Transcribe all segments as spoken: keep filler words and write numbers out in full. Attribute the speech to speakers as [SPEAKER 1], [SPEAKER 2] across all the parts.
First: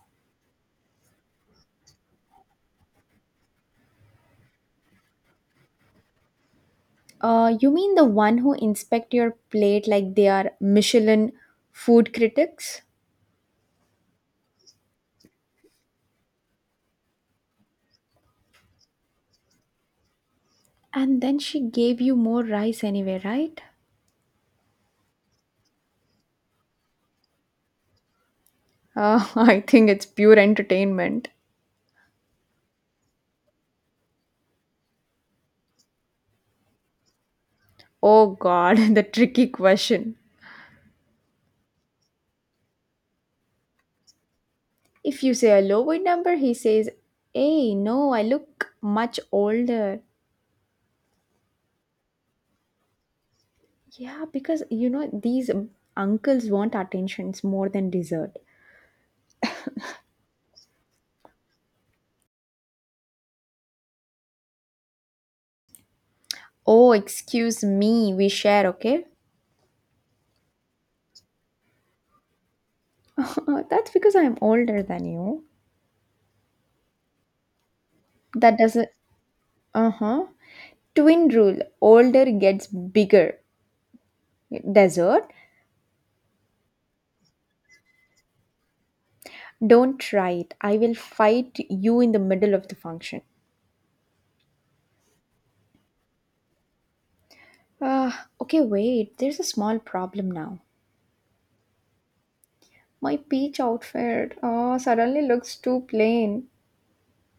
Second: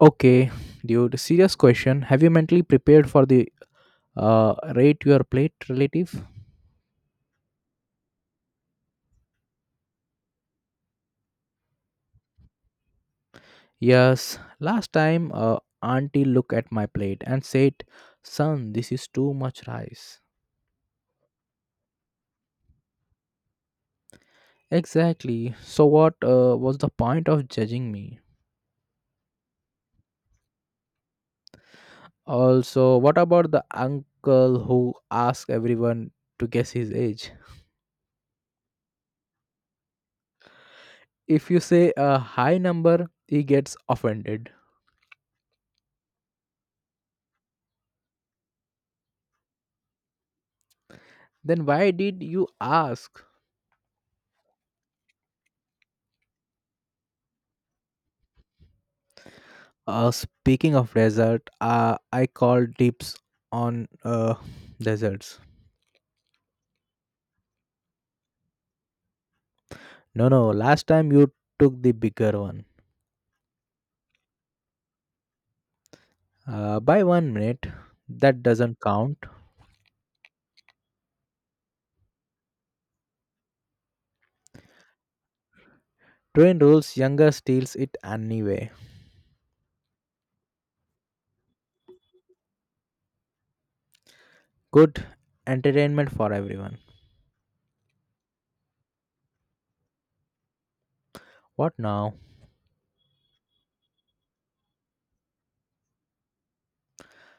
[SPEAKER 1] Okay, dude, serious question. Have you mentally prepared for the uh, rate your plate relative?
[SPEAKER 2] Uh, you mean the one who inspect your plate like they are Michelin food critics?
[SPEAKER 1] Yes, last time uh, auntie looked at my plate and said, Son, this is too much rice.
[SPEAKER 2] And then she gave you more rice anyway, right?
[SPEAKER 1] Exactly. So, what uh, was the point of judging me?
[SPEAKER 2] Uh, I think it's pure entertainment.
[SPEAKER 1] Also, what about the uncle who asks everyone to guess his age?
[SPEAKER 2] Oh god, the tricky question.
[SPEAKER 1] If you say a high number, he gets offended.
[SPEAKER 2] If you say a lower number, he says, Hey, no, I look much older.
[SPEAKER 1] Then why did you ask?
[SPEAKER 2] Yeah, because you know, these uncles want attentions more than dessert.
[SPEAKER 1] Uh, speaking of desert, uh, I called dips on uh, deserts.
[SPEAKER 2] Oh, excuse me, we share, okay?
[SPEAKER 1] No, no, last time you took the bigger one.
[SPEAKER 2] That's because I'm older than you
[SPEAKER 1] Uh, by one minute, that
[SPEAKER 2] that
[SPEAKER 1] doesn't
[SPEAKER 2] doesn't
[SPEAKER 1] count.
[SPEAKER 2] Uh-huh. Twin rule. Older gets bigger. Desert.
[SPEAKER 1] Train rules, younger steals it anyway.
[SPEAKER 2] Don't try it. I will fight you in the middle of the function.
[SPEAKER 1] Good entertainment for everyone.
[SPEAKER 2] Ah, okay, wait. There's a small problem now.
[SPEAKER 1] What now?
[SPEAKER 2] My peach outfit. Oh, suddenly looks too plain.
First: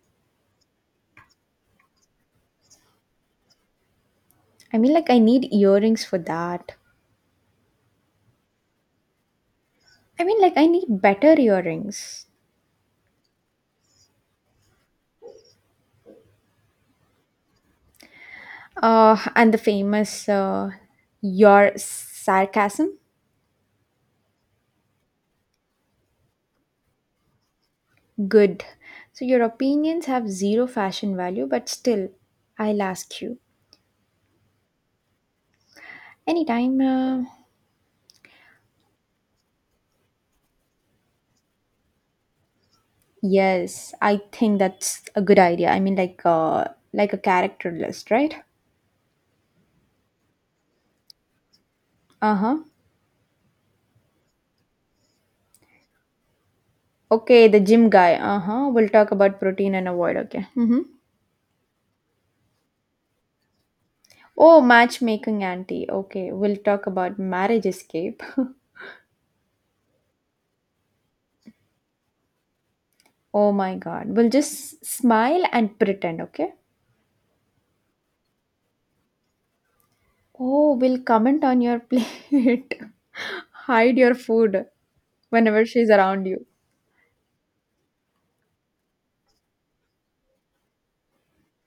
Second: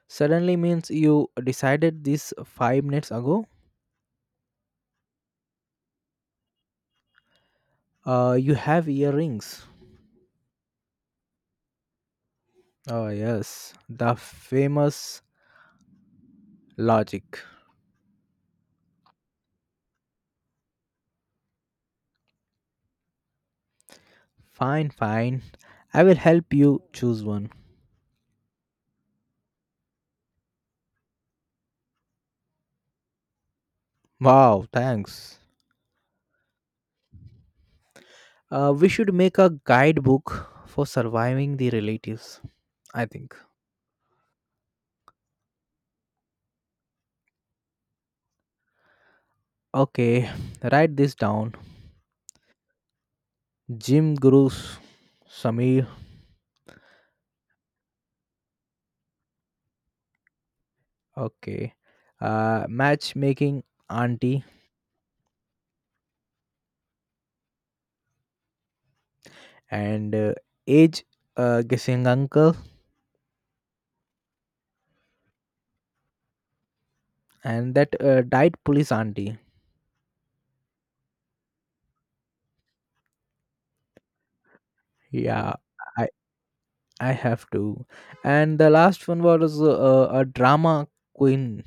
[SPEAKER 1] Suddenly means you decided this five minutes ago?
[SPEAKER 2] I mean, like, I need earrings for that.
[SPEAKER 1] Uh, you have earrings.
[SPEAKER 2] I mean, like, I need better earrings.
[SPEAKER 1] Oh, yes, the famous logic.
[SPEAKER 2] Uh, and the famous, uh, your sarcasm.
[SPEAKER 1] Fine, fine. I will help you choose one.
[SPEAKER 2] Good. So your opinions have zero fashion value, but still, I'll ask you
[SPEAKER 1] Wow, thanks.
[SPEAKER 2] anytime. Uh,
[SPEAKER 1] Uh, we should make a guidebook for surviving the relatives, I think.
[SPEAKER 2] yes, I think that's a good idea. I mean, like, uh, like a character list, right?
[SPEAKER 1] Okay, write this down.
[SPEAKER 2] Uh huh.
[SPEAKER 1] Jim Gurus, Samir,
[SPEAKER 2] Okay, the gym guy. Uh huh. We'll talk about protein and avoid. Okay. Mm-hmm.
[SPEAKER 1] okay. Uh, matchmaking auntie
[SPEAKER 2] Oh, matchmaking auntie. Okay, we'll talk about marriage escape.
[SPEAKER 1] and uh, age uh, guessing uncle
[SPEAKER 2] Oh my God. We'll just smile and pretend. Okay.
[SPEAKER 1] and that uh, died police auntie.
[SPEAKER 2] Oh, will comment on your plate. Hide your food
[SPEAKER 1] Yeah,
[SPEAKER 2] whenever she's
[SPEAKER 1] I
[SPEAKER 2] around you.
[SPEAKER 1] I have to. And the last one was uh, a drama queen,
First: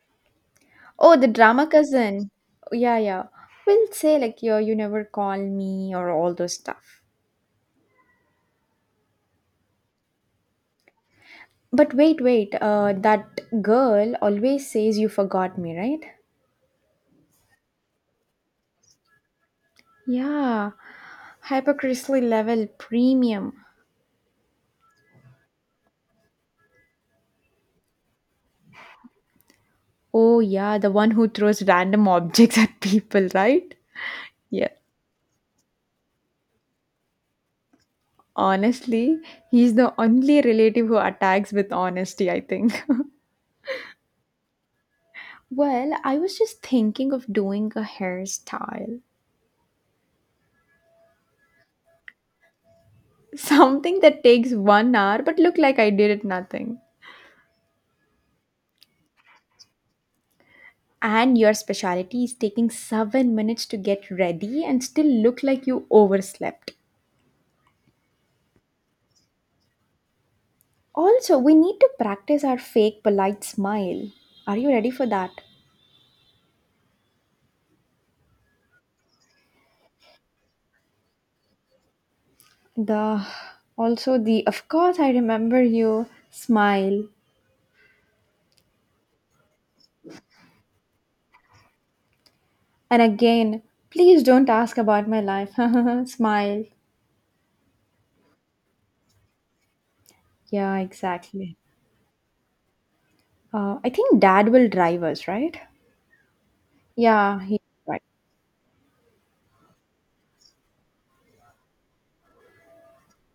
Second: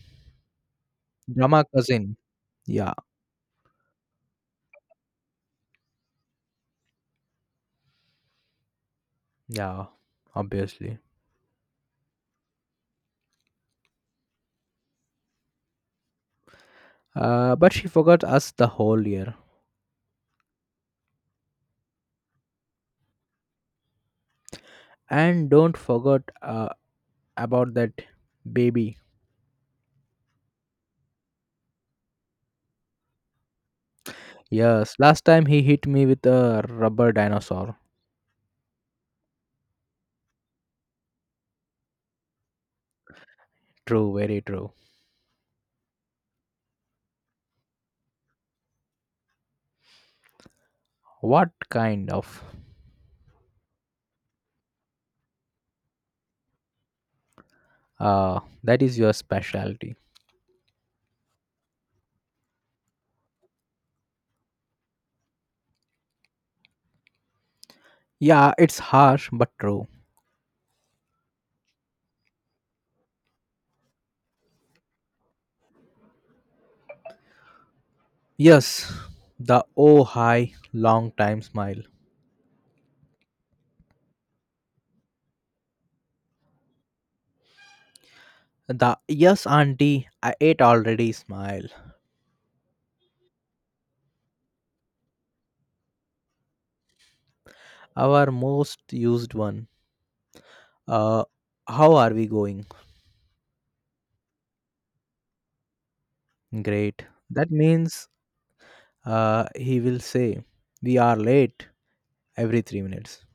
[SPEAKER 2] Oh, the
[SPEAKER 1] drama
[SPEAKER 2] drama
[SPEAKER 1] cousin.
[SPEAKER 2] cousin.
[SPEAKER 1] Yeah,
[SPEAKER 2] Yeah, yeah. Will say like yo, you never call me or all those stuff.
[SPEAKER 1] yeah, obviously.
[SPEAKER 2] But wait, wait. Uh, that girl always says you forgot me, right?
[SPEAKER 1] Uh, but she forgot us the whole year.
[SPEAKER 2] Yeah. Hypercristally level premium.
[SPEAKER 1] And don't forget uh, about that baby.
[SPEAKER 2] Oh yeah, the one who throws random objects at people, right? Yeah.
[SPEAKER 1] Yes, last time he hit me with a rubber dinosaur.
[SPEAKER 2] Honestly, he's the only relative who attacks with honesty, I think.
[SPEAKER 1] True, very true.
[SPEAKER 2] Well, I was just thinking of doing a hairstyle.
[SPEAKER 1] What kind of?
[SPEAKER 2] Something that takes one hour but look like I did it nothing.
[SPEAKER 1] Uh, that is your specialty.
[SPEAKER 2] And your specialty is taking seven minutes to get ready and still look like you overslept.
[SPEAKER 1] Yeah, it's harsh but true.
[SPEAKER 2] Also, we need to practice our fake polite smile. Are you ready for that?
[SPEAKER 1] Yes, the oh hi long time smile.
[SPEAKER 2] The also the of course I remember you smile.
[SPEAKER 1] The yes auntie, I ate already smile.
[SPEAKER 2] And again, please don't ask about my life. Smile.
[SPEAKER 1] Our most used one.
[SPEAKER 2] Yeah,
[SPEAKER 1] Uh,
[SPEAKER 2] exactly.
[SPEAKER 1] how are we going?
[SPEAKER 2] Uh, I think dad will drive us, right?
[SPEAKER 1] Great.
[SPEAKER 2] Yeah,
[SPEAKER 1] That
[SPEAKER 2] he's right.
[SPEAKER 1] means uh, he will say, We are late every three minutes.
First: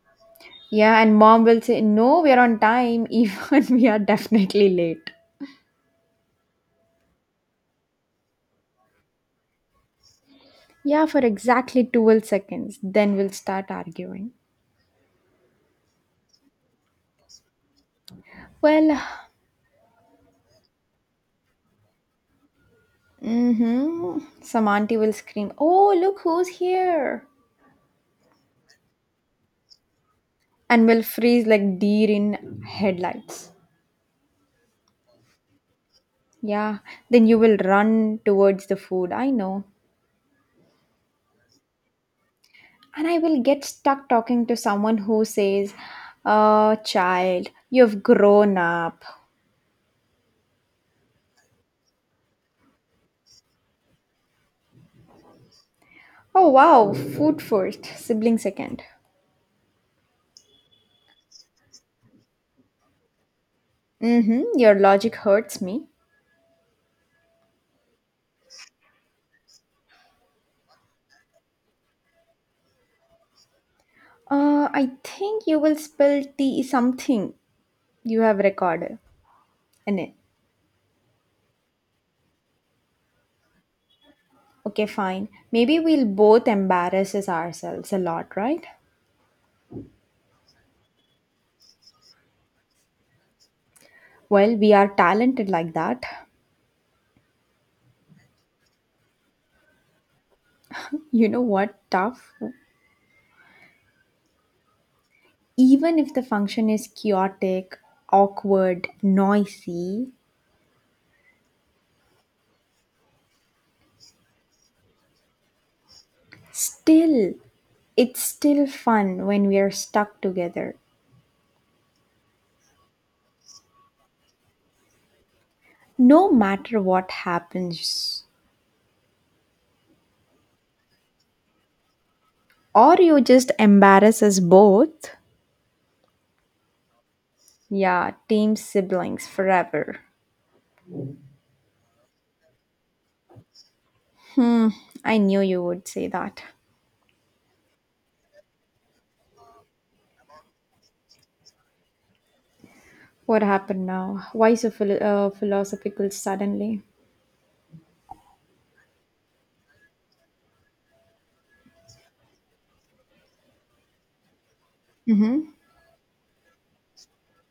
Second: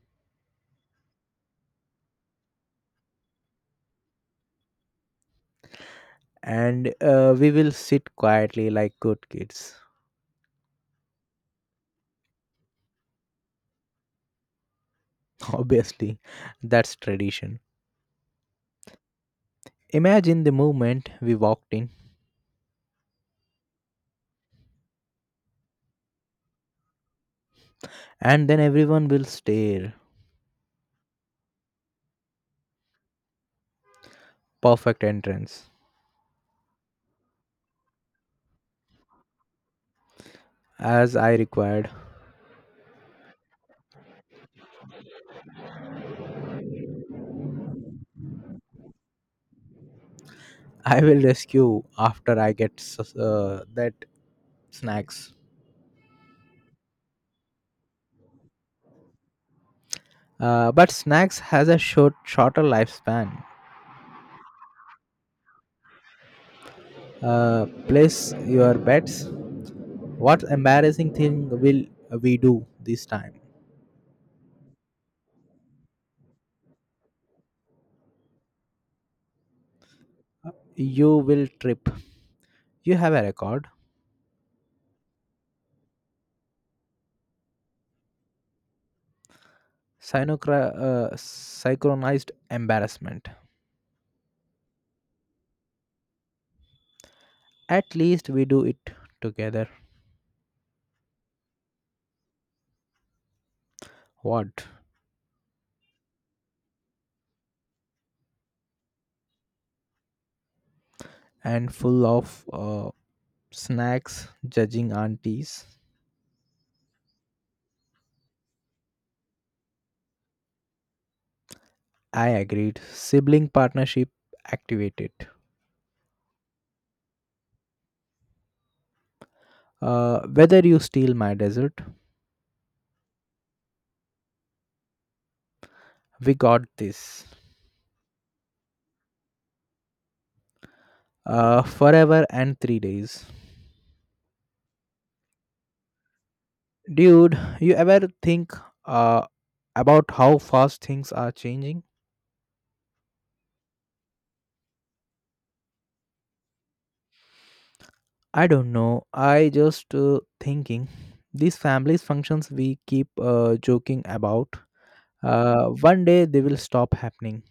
[SPEAKER 2] Yeah, and mom will say, no, we're on time, even we are definitely late.
[SPEAKER 1] And uh, we will sit quietly like good kids.
[SPEAKER 2] Yeah, for exactly twelve seconds. Then we'll start arguing.
[SPEAKER 1] Obviously, that's tradition.
[SPEAKER 2] Well,
[SPEAKER 1] Imagine the moment we walked in,
[SPEAKER 2] mm-hmm. Some auntie will scream, oh, look who's here.
[SPEAKER 1] and then everyone will stare.
[SPEAKER 2] And will freeze like deer in headlights.
[SPEAKER 1] Perfect entrance,
[SPEAKER 2] Yeah, then you will run towards the food. I know.
[SPEAKER 1] as I required.
[SPEAKER 2] And I will get stuck talking to someone who says, Oh, child, you've grown up.
[SPEAKER 1] I will rescue after I get s- uh, that snacks.
[SPEAKER 2] Oh, wow, food first, sibling second.
[SPEAKER 1] Uh, but snacks has a short, shorter lifespan.
[SPEAKER 2] Mm-hmm, your logic hurts me.
[SPEAKER 1] Uh, place your bets. What embarrassing thing will we do this time?
[SPEAKER 2] Uh, I think you will spill tea something you have recorded in it.
[SPEAKER 1] You will trip. You have a record.
[SPEAKER 2] Okay, fine. Maybe we'll both embarrass ourselves a lot, right?
[SPEAKER 1] Synocra- uh, synchronized embarrassment.
[SPEAKER 2] Well, we are talented like that.
[SPEAKER 1] At least we do it together.
[SPEAKER 2] You know what? Tough.
[SPEAKER 1] What?
[SPEAKER 2] Even if the function is chaotic, awkward, noisy,
[SPEAKER 1] And full of uh, snacks, judging aunties.
[SPEAKER 2] still, it's still fun when we are stuck together,
[SPEAKER 1] I agreed. Sibling partnership activated.
[SPEAKER 2] no matter what happens.
[SPEAKER 1] Uh, whether you steal my dessert,
[SPEAKER 2] Or you just embarrass us both.
[SPEAKER 1] we got this.
[SPEAKER 2] Yeah, team siblings forever.
[SPEAKER 1] Uh, forever and three days.
[SPEAKER 2] I knew you would say that.
[SPEAKER 1] Dude, you ever think uh, about how fast things are changing?
[SPEAKER 2] What happened now? Why so philo- uh, philosophical suddenly?
[SPEAKER 1] I don't know. I just uh, thinking these families functions we keep uh, joking about.
[SPEAKER 2] Mm-hmm.
[SPEAKER 1] Uh, one day they will stop happening,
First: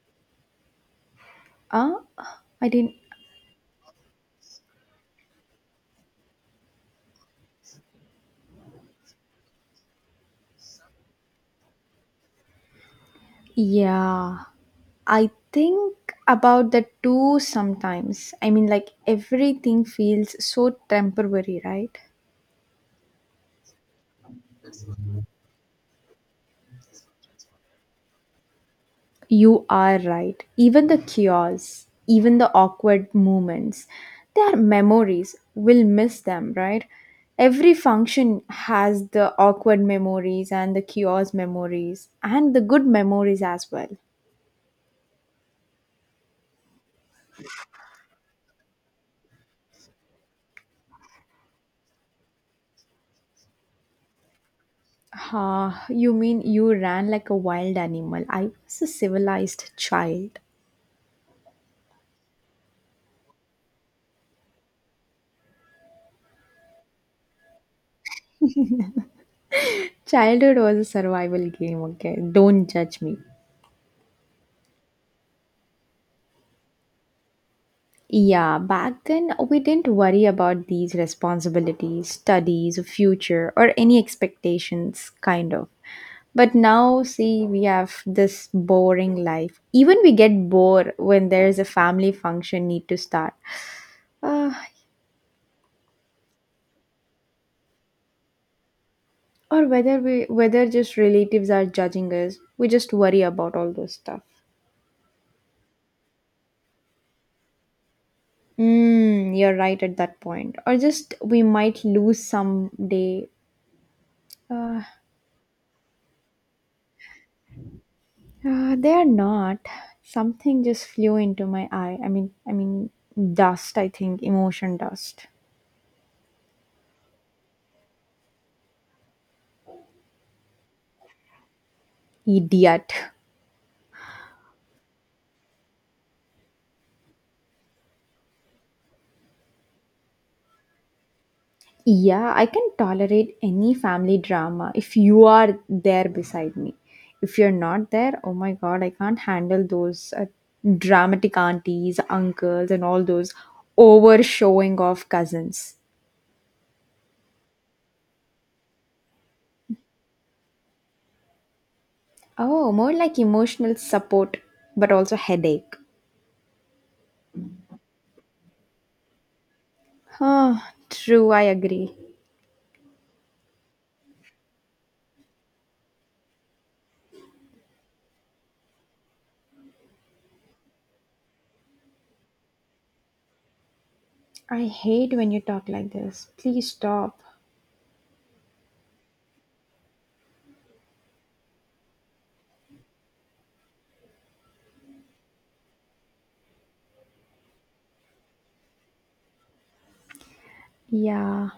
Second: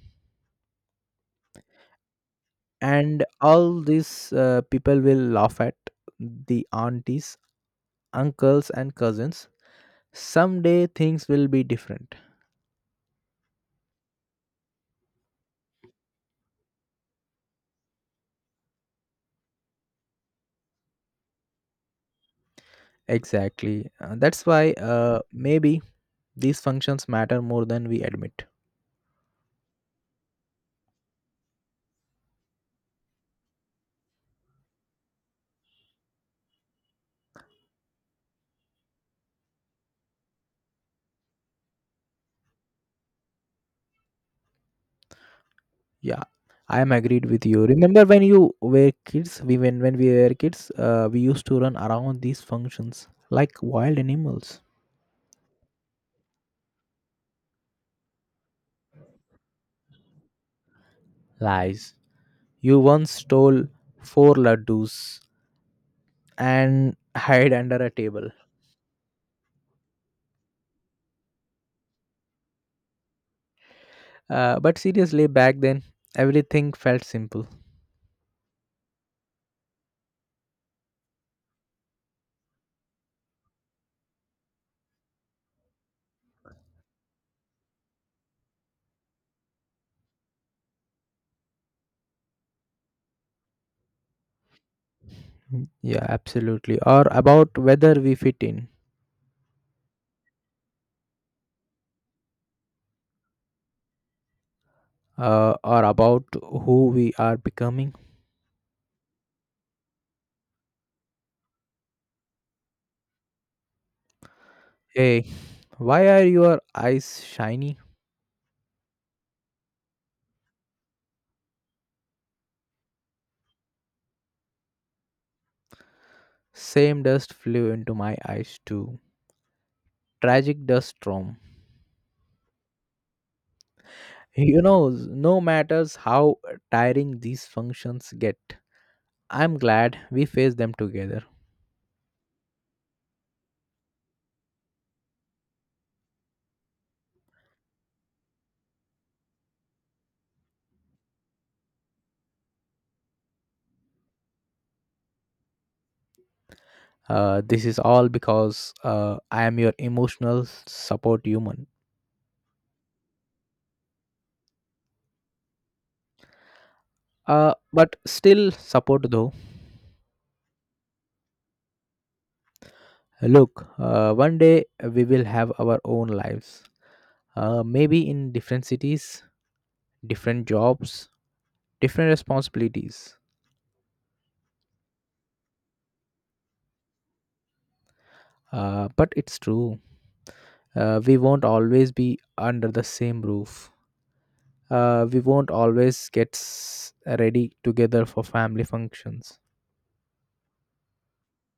[SPEAKER 2] Uh, I didn't.
[SPEAKER 1] and all these uh, people will laugh at the aunties, uncles, and cousins. Someday things will be different.
[SPEAKER 2] Yeah, I think about the two sometimes. I mean, like everything feels so temporary, right?
[SPEAKER 1] Exactly. Uh, that's why uh, maybe these functions matter more than we admit.
[SPEAKER 2] You are right. Even the chaos, even the awkward moments, they are memories. We'll miss them, right? Every function has the awkward memories and the chaos memories and the good memories as well.
[SPEAKER 1] Yeah, I am agreed with you. Remember when you were kids? We when when we were kids, uh, we used to run around these functions like wild animals.
[SPEAKER 2] Ah, you mean you ran like a wild animal? I was a civilized child.
[SPEAKER 1] Lies. You once stole four laddus and hid under a table.
[SPEAKER 2] Childhood was a survival game, okay? Don't judge me.
[SPEAKER 1] Uh, but seriously, back then everything felt simple.
[SPEAKER 2] Yeah, back then we didn't worry about these responsibilities, studies, future, or any expectations, kind of. But now, see, we have this boring life. Even we get bored when there's a family function need to start, uh,
[SPEAKER 1] Mm, yeah, absolutely. Or about whether we fit in,
[SPEAKER 2] or whether we whether just relatives are judging us. We just worry about all those stuff.
[SPEAKER 1] uh, or about who we are becoming.
[SPEAKER 2] Mm, you're right at that point. Or just we might lose someday. Uh,
[SPEAKER 1] Hey, why are your eyes shiny?
[SPEAKER 2] Uh, they are not. Something just flew into my eye. I mean, I mean, dust. I think emotion dust.
[SPEAKER 1] Same dust flew into my eyes too. Tragic dust storm.
[SPEAKER 2] Idiot.
[SPEAKER 1] You know, no matters how tiring these functions get, I'm glad we face them together.
[SPEAKER 2] Yeah, I can tolerate any family drama if you are there beside me. If you're not there, oh my god, I can't handle those uh, dramatic aunties, uncles, and all those over showing off cousins.
[SPEAKER 1] Uh, this is all because uh, I am your emotional support human.
[SPEAKER 2] Oh, more like emotional support, but also headache.
[SPEAKER 1] Uh, but still support though.
[SPEAKER 2] Huh, true, I agree.
[SPEAKER 1] Look, uh, one day we will have our own lives. Uh, maybe in different cities, different jobs, different responsibilities.
[SPEAKER 2] I hate when you talk like this. Please stop.
[SPEAKER 1] Uh, but it's true. Uh, we won't always be under the same roof. Uh, we won't always get s- ready together for family functions.
[SPEAKER 2] Yeah,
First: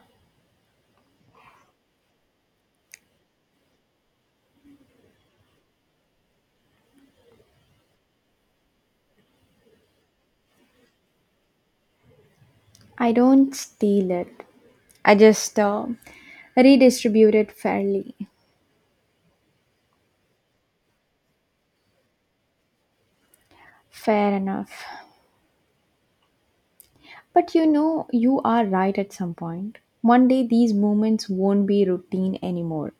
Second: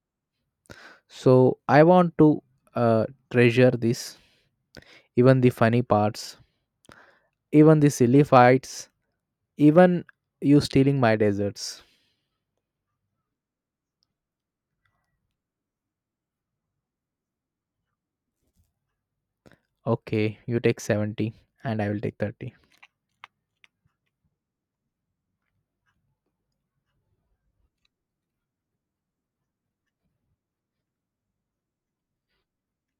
[SPEAKER 1] So I want to uh, treasure this, even the funny parts, even the silly fights, even you stealing my desserts.
[SPEAKER 2] I don't steal it. I just uh, redistribute it fairly.
[SPEAKER 1] Okay, you take seventy and I will take thirty.
[SPEAKER 2] Fair enough. But you know, you are right at some point. One day these moments won't be routine anymore.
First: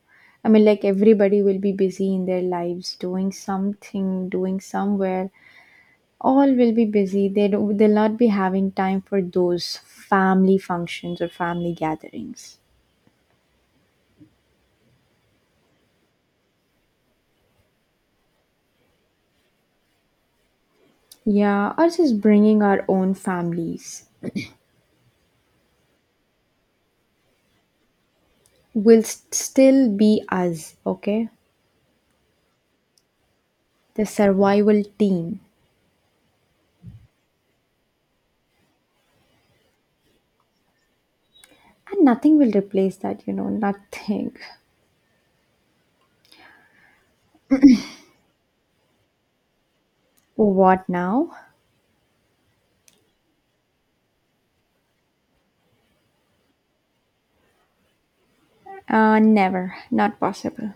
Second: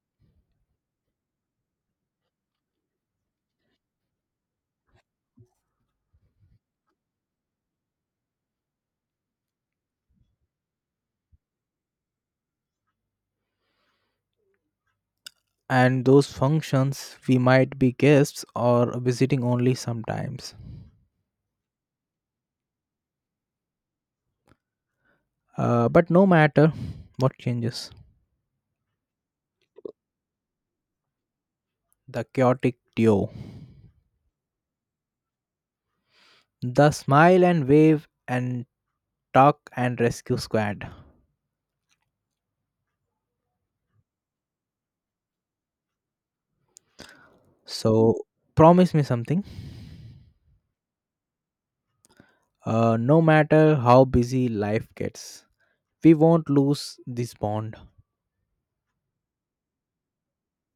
[SPEAKER 2] I mean, like everybody will be busy in their lives, doing something, doing somewhere. All will be busy. They don't, they'll not be having time for those family functions or family gatherings.
[SPEAKER 1] And those functions, we might be guests or visiting only sometimes.
[SPEAKER 2] Yeah, or just bringing our own families.
[SPEAKER 1] Uh, but no matter what changes,
[SPEAKER 2] We'll st- still be us, okay?
[SPEAKER 1] the chaotic duo,
[SPEAKER 2] The survival team.
[SPEAKER 1] the smile and wave and talk and rescue squad.
[SPEAKER 2] And nothing will replace that, you know, nothing.
[SPEAKER 1] So promise me something.
[SPEAKER 2] What now?
[SPEAKER 1] Uh, no matter how busy life gets, we won't lose this bond.
[SPEAKER 2] Uh, never. Not possible.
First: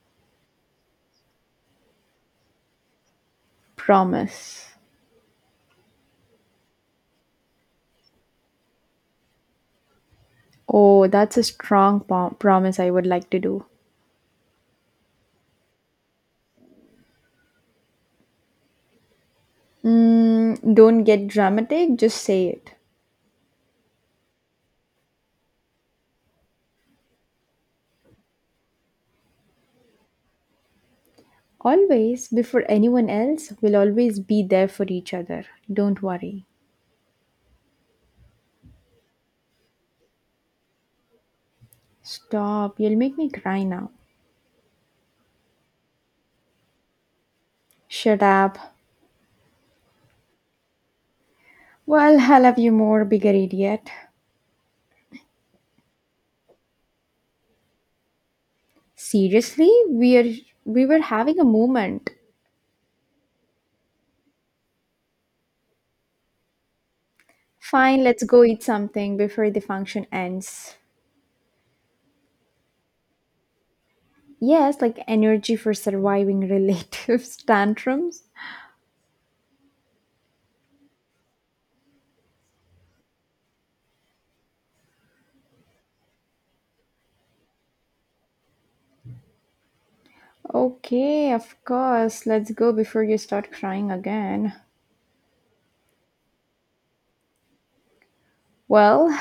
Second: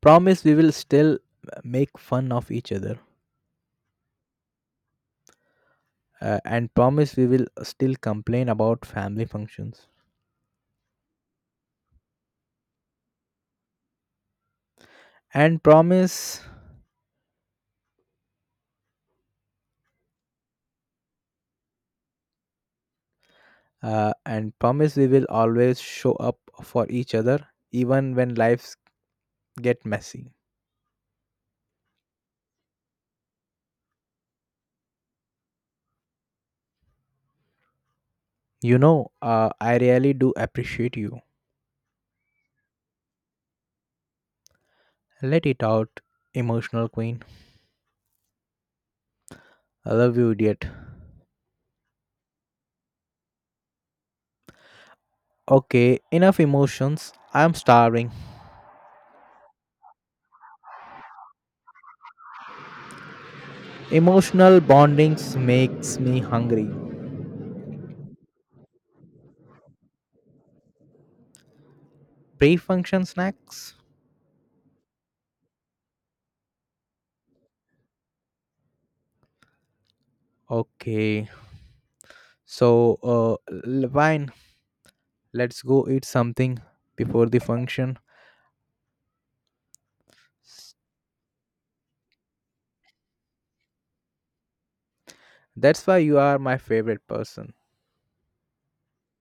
[SPEAKER 1] Promise we will still make fun of each other.
[SPEAKER 2] Promise.
[SPEAKER 1] Uh, and promise we will still complain about family functions.
[SPEAKER 2] Oh, that's a strong pom- promise I would like to do.
[SPEAKER 1] And promise
[SPEAKER 2] Mm, don't get dramatic, just say it.
[SPEAKER 1] uh, and promise we will always show up for each other even when lives get messy.
[SPEAKER 2] Always, before anyone else, we'll always be there for each other. Don't worry.
[SPEAKER 1] You know, uh, I really do appreciate you.
[SPEAKER 2] Stop, you'll make me cry now.
[SPEAKER 1] Let it out, emotional queen.
[SPEAKER 2] Shut up.
[SPEAKER 1] I love you, idiot.
[SPEAKER 2] Well, I love you more, bigger idiot.
[SPEAKER 1] Okay, enough emotions. I'm starving.
[SPEAKER 2] Seriously, we're we were having a moment.
[SPEAKER 1] Emotional bondings makes me hungry.
[SPEAKER 2] Fine, let's go eat something before the function ends.
[SPEAKER 1] Pre-function snacks.
[SPEAKER 2] Yes, like energy for surviving relatives tantrums.
[SPEAKER 1] Okay, so uh, l- fine. Let's go eat something before the function.
[SPEAKER 2] Okay, of course. Let's go before you start crying again.
[SPEAKER 1] That's why you are my favorite person.
[SPEAKER 2] Well,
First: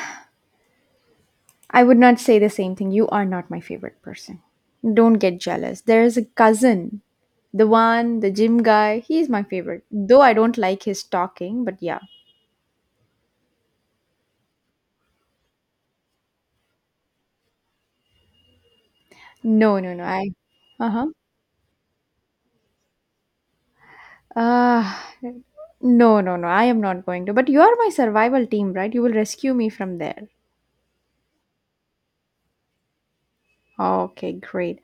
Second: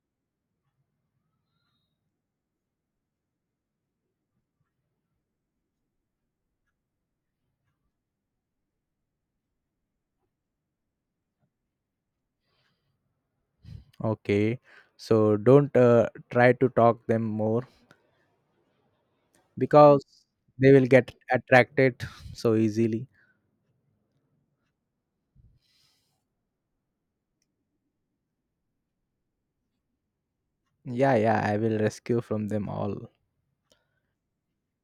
[SPEAKER 2] I would not say the same thing. You are not my favorite person. Don't get jealous. There is a cousin, the one, the gym guy. He is my favorite. Though I don't like his talking, but yeah.
[SPEAKER 1] Okay, so don't uh, try to talk them more
[SPEAKER 2] No, no, no.
[SPEAKER 1] because
[SPEAKER 2] I.
[SPEAKER 1] they will
[SPEAKER 2] Uh huh.
[SPEAKER 1] get attracted so easily.
[SPEAKER 2] Uh, no, no, no. I am not going to. But you are my survival team, right? You will rescue me from there.
[SPEAKER 1] Yeah, yeah, I will rescue from them all.
[SPEAKER 2] Okay, great.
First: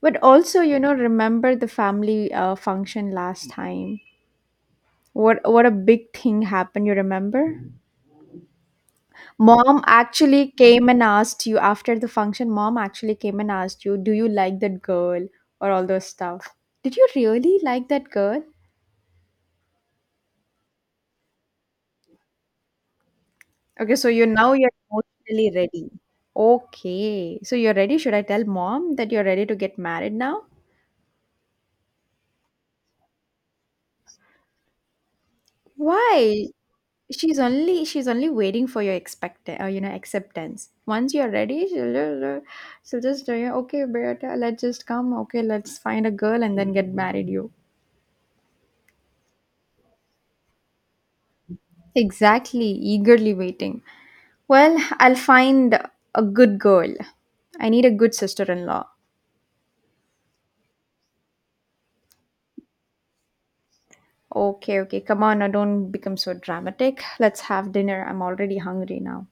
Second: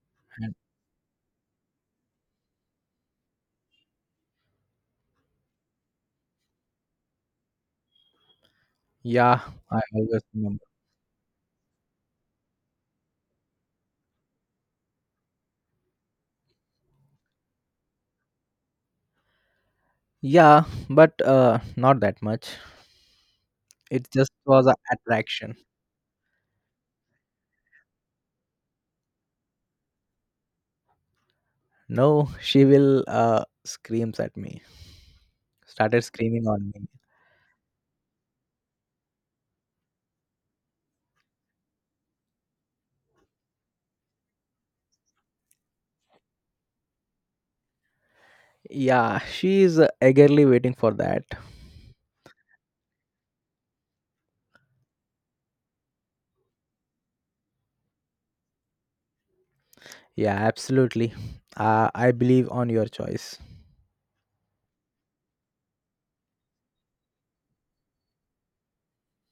[SPEAKER 2] But also, you know, remember the family uh, function last time. What what a big thing happened. You remember?
[SPEAKER 1] Yeah, I
[SPEAKER 2] Mom
[SPEAKER 1] always
[SPEAKER 2] actually
[SPEAKER 1] remember.
[SPEAKER 2] came and asked you after the function. Mom actually came and asked you, Do you like that girl? Or all those stuff. Did you really like that girl?
[SPEAKER 1] Yeah, but uh, not that much.
[SPEAKER 2] Okay,
[SPEAKER 1] It
[SPEAKER 2] so you
[SPEAKER 1] just
[SPEAKER 2] now
[SPEAKER 1] was
[SPEAKER 2] you're
[SPEAKER 1] an
[SPEAKER 2] emotionally
[SPEAKER 1] attraction.
[SPEAKER 2] ready. Okay, so you're ready. Should I tell mom that you're ready to get married now?
[SPEAKER 1] No, she will uh, screams at me. Started screaming
[SPEAKER 2] Why?
[SPEAKER 1] on me.
[SPEAKER 2] She's only she's only waiting for your expect uh, you know acceptance. Once you're ready, she'll just, she'll just tell you, okay, Beata, let's just come. Okay, let's find a girl and then get married. You.
[SPEAKER 1] Yeah, she is eagerly waiting for that.
[SPEAKER 2] Exactly, eagerly waiting. Well, I'll find a good girl. I need a good sister in law.
[SPEAKER 1] Yeah, absolutely. Uh, I believe on your choice.
[SPEAKER 2] Okay, okay, come on, now don't become so dramatic. Let's have dinner. I'm already hungry now.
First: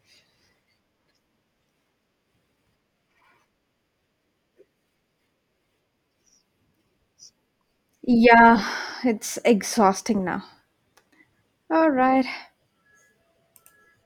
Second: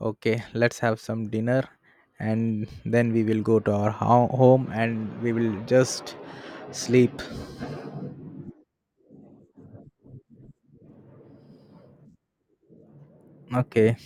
[SPEAKER 1] Okay, let's have some dinner, and then we will go to our ho- home and we will just sleep.
[SPEAKER 2] Yeah, it's exhausting now. All right,
[SPEAKER 1] Okay.